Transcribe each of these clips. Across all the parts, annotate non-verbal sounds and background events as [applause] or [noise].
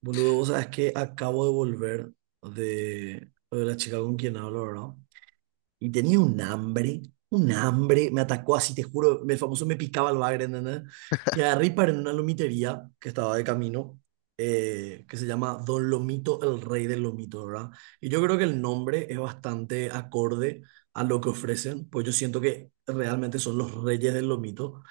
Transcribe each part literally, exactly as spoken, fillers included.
Boludo, vos sabés que acabo de volver de, de la chica con quien hablo, ¿verdad? Y tenía un hambre, un hambre, me atacó así, te juro, el famoso me picaba el bagre, ¿entendés? Y agarré y paré en una lomitería que estaba de camino, eh, que se llama Don Lomito, el rey del lomito, ¿verdad? Y yo creo que el nombre es bastante acorde a lo que ofrecen, pues yo siento que realmente son los reyes del lomito.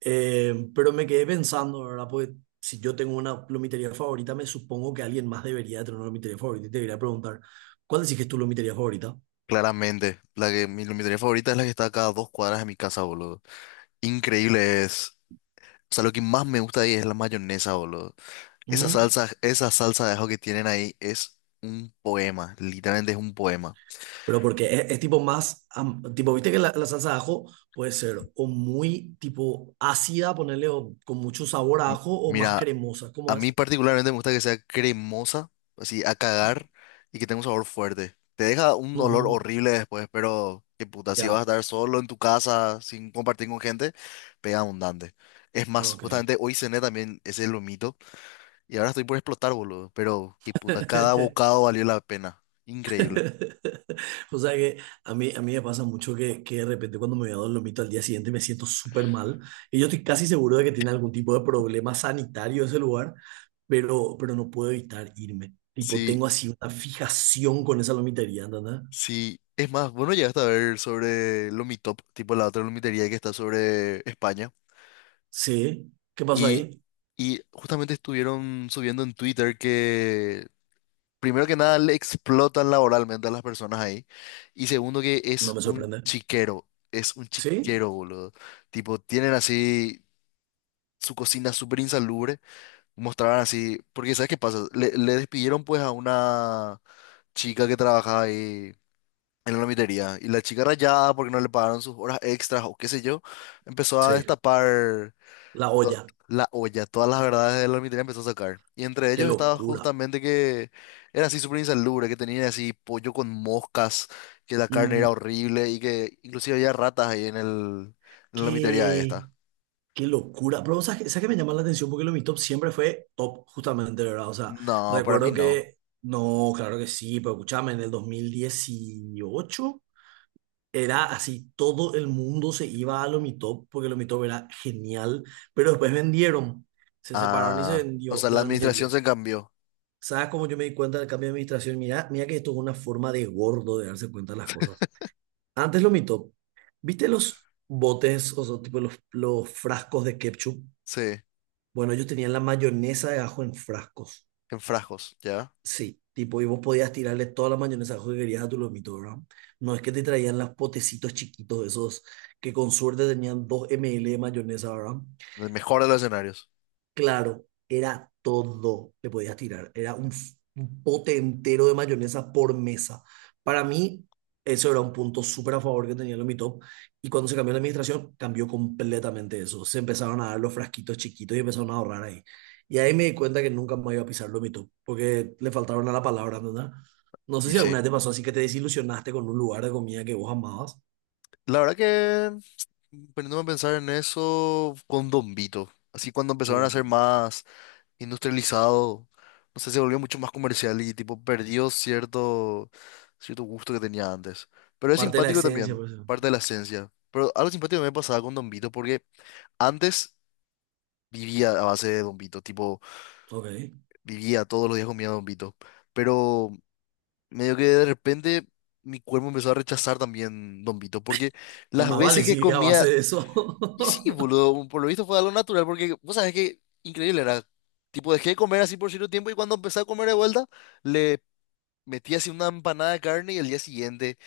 Eh, pero me quedé pensando, ¿verdad? Pues si yo tengo una lomitería favorita, me supongo que alguien más debería de tener una lomitería favorita y te debería preguntar, ¿cuál decís que es tu lomitería favorita? Claramente, la que mi iluminaría favorita es la que está a cada dos cuadras de mi casa, boludo. Increíble es. O sea, lo que más me gusta ahí es la mayonesa, boludo. Esa Mm. salsa, esa salsa de ajo que tienen ahí es un poema, literalmente es un poema. Pero porque es, es tipo más, am- tipo, viste que la, la salsa de ajo puede ser o muy tipo ácida, ponerle con mucho sabor a M- ajo, o más Mira, cremosa, a ¿cómo mí es? particularmente me gusta que sea cremosa, así a cagar y que tenga un sabor fuerte. Te deja un olor Ujú, horrible después, pero qué puta, si vas a ya, estar solo en tu casa sin compartir con gente, pega abundante. Es más, ok. justamente hoy cené también ese lomito. Y ahora estoy por explotar, boludo. Pero, qué puta, cada [laughs] bocado valió la pena. Increíble. O sea que a mí, a mí me pasa mucho que, que de repente cuando me voy a Dolomito al día siguiente me siento súper mal y yo estoy casi seguro de que tiene algún tipo de problema sanitario ese lugar, pero, pero no puedo evitar irme. Tipo, Sí, tengo así una fijación con esa lomitería, ¿entendés? sí. Es más, bueno, llegaste a ver sobre Lomitop, tipo la otra lomitería que está sobre España. Sí, ¿qué pasó Y, ahí? y justamente estuvieron subiendo en Twitter que, primero que nada, le explotan laboralmente a las personas ahí. Y segundo, que No es me un sorprende. chiquero. Es un ¿Sí? chiquero, boludo. Tipo, tienen así su cocina súper insalubre. Mostraban así, porque ¿sabes qué pasa? Le, le despidieron pues a una chica que trabajaba ahí en la lomitería, y la chica rayada porque no le pagaron sus horas extras o qué sé yo, empezó a Sí, destapar la to- olla. la olla, todas las verdades de la lomitería empezó a sacar. Y entre Qué ellos estaba locura. justamente que era así súper insalubre, que tenían así pollo con moscas, que la carne No, era horrible y que inclusive había ratas ahí en el, en la lomitería qué, esta. qué locura. Pero, ¿sabes, qué sabes qué me llama la atención? Porque lo de mi top siempre fue top, justamente, ¿verdad? O sea, No, para mí recuerdo no. que, no, claro que sí, pero escúchame, en el dos mil dieciocho era así, todo el mundo se iba a lo mi top porque lo mi top era genial, pero después vendieron, se separaron y se Ah, o vendió sea, la la administración almitería. se cambió. ¿Sabes cómo yo me di cuenta del cambio de administración? Mira, mira que esto es una forma de gordo de darse cuenta de las cosas. Antes lo mito. ¿Viste los botes, o sea, tipo los, los frascos de ketchup? Sí. Bueno, ellos tenían la mayonesa de ajo en frascos. En frascos, ¿ya? Sí, tipo, y vos podías tirarle toda la mayonesa de ajo que querías a tu lomito, ¿verdad? No es que te traían los potecitos chiquitos esos que con suerte tenían dos ml de mayonesa, ¿verdad? El mejor de los escenarios. Claro, era todo le podías tirar. Era un, f- un pote entero de mayonesa por mesa. Para mí, eso era un punto súper a favor que tenía lo Mi Top. Y cuando se cambió la administración, cambió completamente eso. Se empezaron a dar los frasquitos chiquitos y empezaron a ahorrar ahí. Y ahí me di cuenta que nunca más iba a pisar lo Mi Top, porque le faltaron a la palabra, ¿entendés? No sé Y si alguna sí. vez te pasó así que te desilusionaste con un lugar de comida que vos amabas. La verdad que, poniéndome a pensar en eso, con Don Vito. Así cuando empezaron a O ser más industrializado, no sé, se volvió mucho más comercial y tipo perdió cierto, cierto gusto que tenía antes. Pero es parte de la simpático esencia, también, pues. parte de la esencia. Pero algo simpático me pasaba con Don Vito porque antes vivía a base de Don Vito, tipo, Ok. vivía todos los días comía Don Vito. Pero medio que de repente mi cuerpo empezó a rechazar también Don Vito, porque Y las más vale veces que si a base comía, de eso. y sí, [laughs] boludo, por lo visto fue algo natural, porque vos sabés que increíble era, tipo dejé de comer así por cierto tiempo y cuando empecé a comer de vuelta, le metí así una empanada de carne y el día siguiente,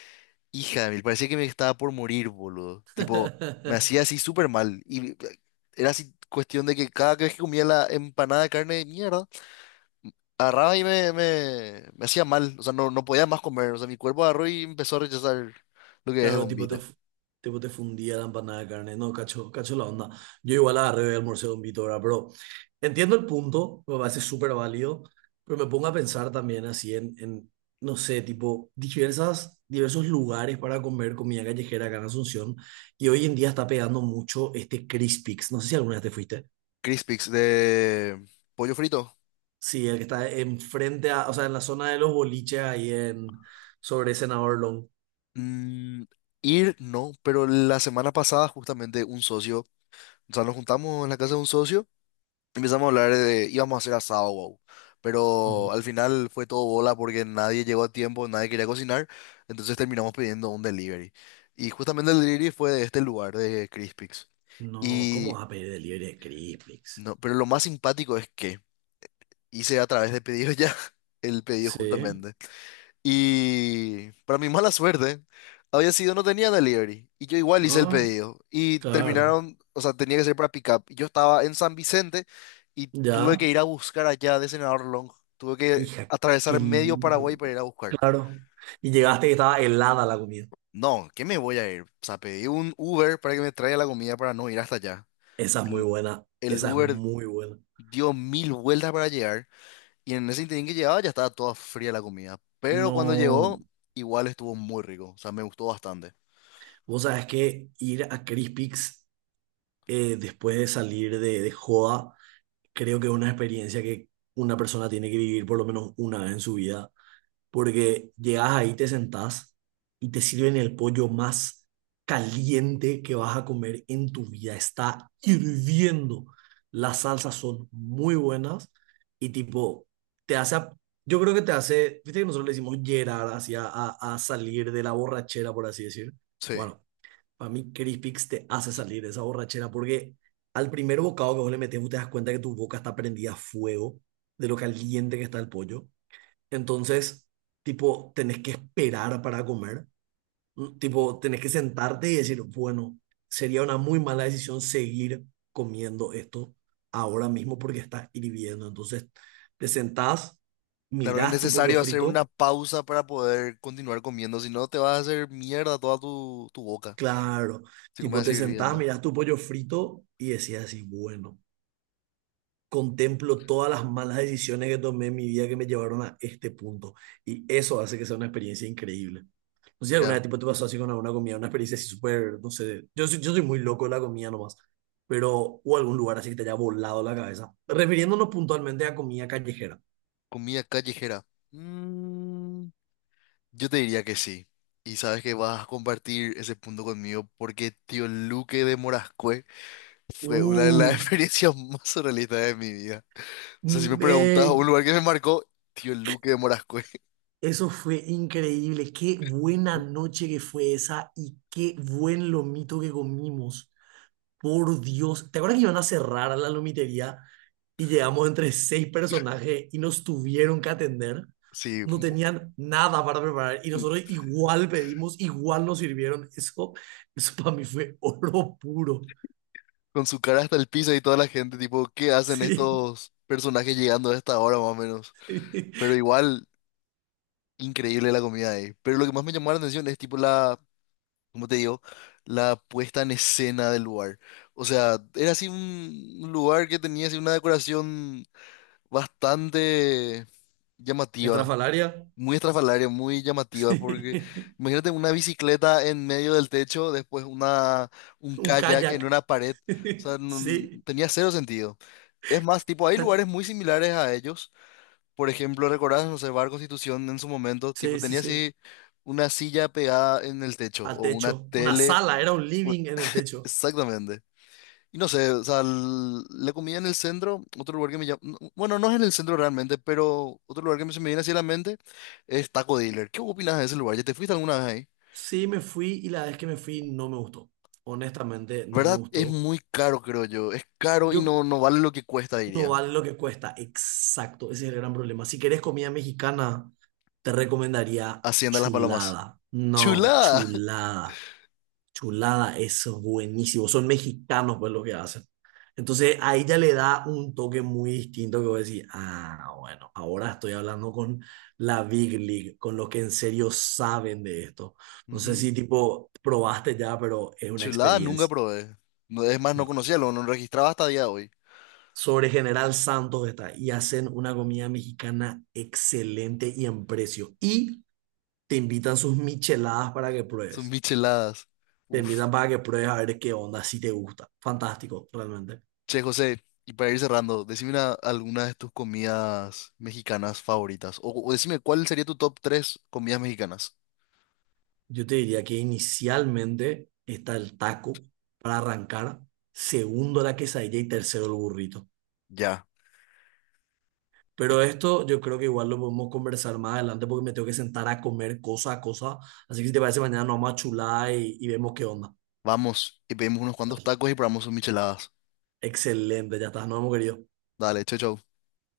hija de mil, parecía que me estaba por morir, boludo, tipo, me [laughs] hacía así súper mal, y eh, era así cuestión de que cada vez que comía la empanada de carne, mierda, agarraba y me, me, me hacía mal, o sea, no, no podía más comer, o sea, mi cuerpo agarró y empezó a rechazar lo que es el Claro, tipo te, bombito. fu- tipo te fundía la empanada de carne. No, cacho, cacho la onda. Yo igual agarré el almorcé con Vito, ¿verdad? Pero entiendo el punto, me parece súper válido, pero me pongo a pensar también así en, en, no sé, tipo diversas, diversos lugares para comer comida callejera acá en Asunción. Y hoy en día está pegando mucho este Crispix. No sé si alguna vez te fuiste. Crispix de pollo frito. Sí, el que está enfrente a, o sea, en la zona de los boliches ahí en, sobre Senador Long. Mm, ir, no, pero la semana pasada justamente un socio, o sea, nos juntamos en la casa de un socio, empezamos a hablar de, íbamos a hacer asado, wow. Pero al final fue todo bola porque nadie llegó a tiempo, nadie quería cocinar, entonces terminamos pidiendo un delivery. Y justamente el delivery fue de este lugar, de Crispix. No, ¿cómo Y vas a pedir delivery de Crispix? no, pero lo más simpático es que hice a través de pedido ya [laughs] el pedido Sí, justamente. Y para mi mala suerte, había sido, no tenía delivery. Y yo igual hice el ah, pedido. Y claro, terminaron, o sea, tenía que ser para pick up. Y yo estaba en San Vicente y tuve que ya. ir a buscar allá de Senador Long. Tuve que Hija, qué atravesar medio Paraguay para lindo. ir a buscar. Claro. Y llegaste y estaba helada la comida. No, ¿qué me voy a ir? O sea, pedí un Uber para que me traiga la comida para no ir hasta allá. Esa es muy El, buena, el esa es Uber muy buena. dio mil vueltas para llegar. Y en ese interín que llegaba ya estaba toda fría la comida. Pero cuando No, llegó, igual estuvo muy rico. O sea, me gustó bastante. vos sabés que ir a Crispix eh, después de salir de, de joda, creo que es una experiencia que una persona tiene que vivir por lo menos una vez en su vida porque llegas ahí, te sentás y te sirven el pollo más caliente que vas a comer en tu vida. Está hirviendo. Las salsas son muy buenas y tipo, te hace, a- yo creo que te hace, viste que nosotros le decimos llerar hacia a, a salir de la borrachera, por así decir. Sí. Bueno, para mí Crispix te hace salir de esa borrachera porque al primer bocado que vos le metes, vos te das cuenta que tu boca está prendida a fuego de lo caliente que está el pollo. Entonces, tipo, tenés que esperar para comer, ¿no? Tipo, tenés que sentarte y decir, bueno, sería una muy mala decisión seguir comiendo esto ahora mismo porque está hirviendo. Entonces, te sentás, Claro, es mirás tu pollo necesario hacer una frito. pausa para poder continuar comiendo. Si no, te vas a hacer mierda toda tu, tu boca. Claro, Si comes tipo, a te seguir sentás, viendo. mirás tu pollo frito y decías así, bueno, contemplo todas las malas decisiones que tomé en mi vida que me llevaron a este punto. Y eso hace que sea una experiencia increíble. No sé si alguna Ya, vez tipo, te pasó así con alguna comida, una experiencia así súper, no sé, yo soy, yo soy muy loco de la comida nomás, pero o algún lugar así que te haya volado la cabeza. Refiriéndonos puntualmente a comida callejera. comida callejera. Mm, yo te diría que sí. Y sabes que vas a compartir ese punto conmigo porque Tío Luque de Morascue fue una de las [laughs] Uh, experiencias más surrealistas de mi vida. O sea, si me preguntas, me- un lugar que me marcó, Tío Luque de Morascue. [laughs] Eso fue increíble, qué buena noche que fue esa y qué buen lomito que comimos. Por Dios, ¿te acuerdas que iban a cerrar la lomitería y llegamos entre seis personajes y nos tuvieron que atender? Sí, No mo- tenían nada para preparar y nosotros igual pedimos, igual nos sirvieron. Eso, eso para mí fue oro puro. con su cara hasta el piso y toda la gente, tipo, ¿qué hacen Sí. estos personajes llegando a esta hora más o menos? Pero [laughs] igual, increíble la comida ahí. Pero lo que más me llamó la atención es, tipo, la, ¿cómo te digo? La puesta en escena del lugar. O sea, era así un un lugar que tenía así una decoración bastante llamativa. Estrafalaria. Muy estrafalaria, muy llamativa, porque Sí. imagínate una bicicleta en medio del techo, después una, un Un kayak kayak. en una pared, o [laughs] sea, no- Sí. tenía cero sentido. Es más, tipo, hay lugares muy similares a ellos. Por ejemplo, recordás, no sé, Bar Constitución en su momento, tipo, Sí, sí, tenía sí. así una silla pegada en el techo Al o una techo. Una tele. sala, era un un- living en el techo. Exactamente. Y no sé, o sea, l- la comida en el centro, otro lugar que me llama, bueno, no es en el centro realmente, pero otro lugar que me- se me viene así a la mente es Taco Dealer. ¿Qué opinas de ese lugar? ¿Ya te fuiste alguna vez ahí? Sí, me fui y la vez que me fui no me gustó. Honestamente, no me ¿Verdad? Es gustó. muy caro, creo yo. Es caro y Yo no, no vale lo que cuesta, No diría. vale lo que cuesta, exacto, ese es el gran problema. Si querés comida mexicana, te recomendaría Hacienda Las Palomas. chulada. No, ¡Chulada! [laughs] chulada. Chulada es buenísimo. Son mexicanos, pues, lo que hacen. Entonces, ahí ya le da un toque muy distinto que voy a decir, ah, bueno, ahora estoy hablando con la Big League, con los que en serio saben de esto. No sé Ujú. si, tipo, probaste ya, pero es una Chulada nunca experiencia. probé. No- Es más, no conocía, lo no registraba hasta día de hoy. Sobre General Santos está, y hacen una comida mexicana excelente y en precio. Y te invitan sus micheladas para que Son pruebes. micheladas. Te Uf. invitan para que pruebes a ver qué onda, si te gusta. Fantástico, realmente. Che, José, y para ir cerrando, decime una- alguna de tus comidas mexicanas favoritas. O, o decime cuál sería tu top tres comidas mexicanas. Yo te diría que inicialmente está el taco para arrancar, segundo la quesadilla y tercero el burrito. Ya. Y Pero esto yo creo que igual lo podemos conversar más adelante porque me tengo que sentar a comer cosa a cosa. Así que si te parece, mañana nos vamos a chular y, y vemos qué onda. vamos, y pedimos unos cuantos tacos y probamos sus micheladas. Excelente, ya está, nos hemos querido. Dale, chau, chau.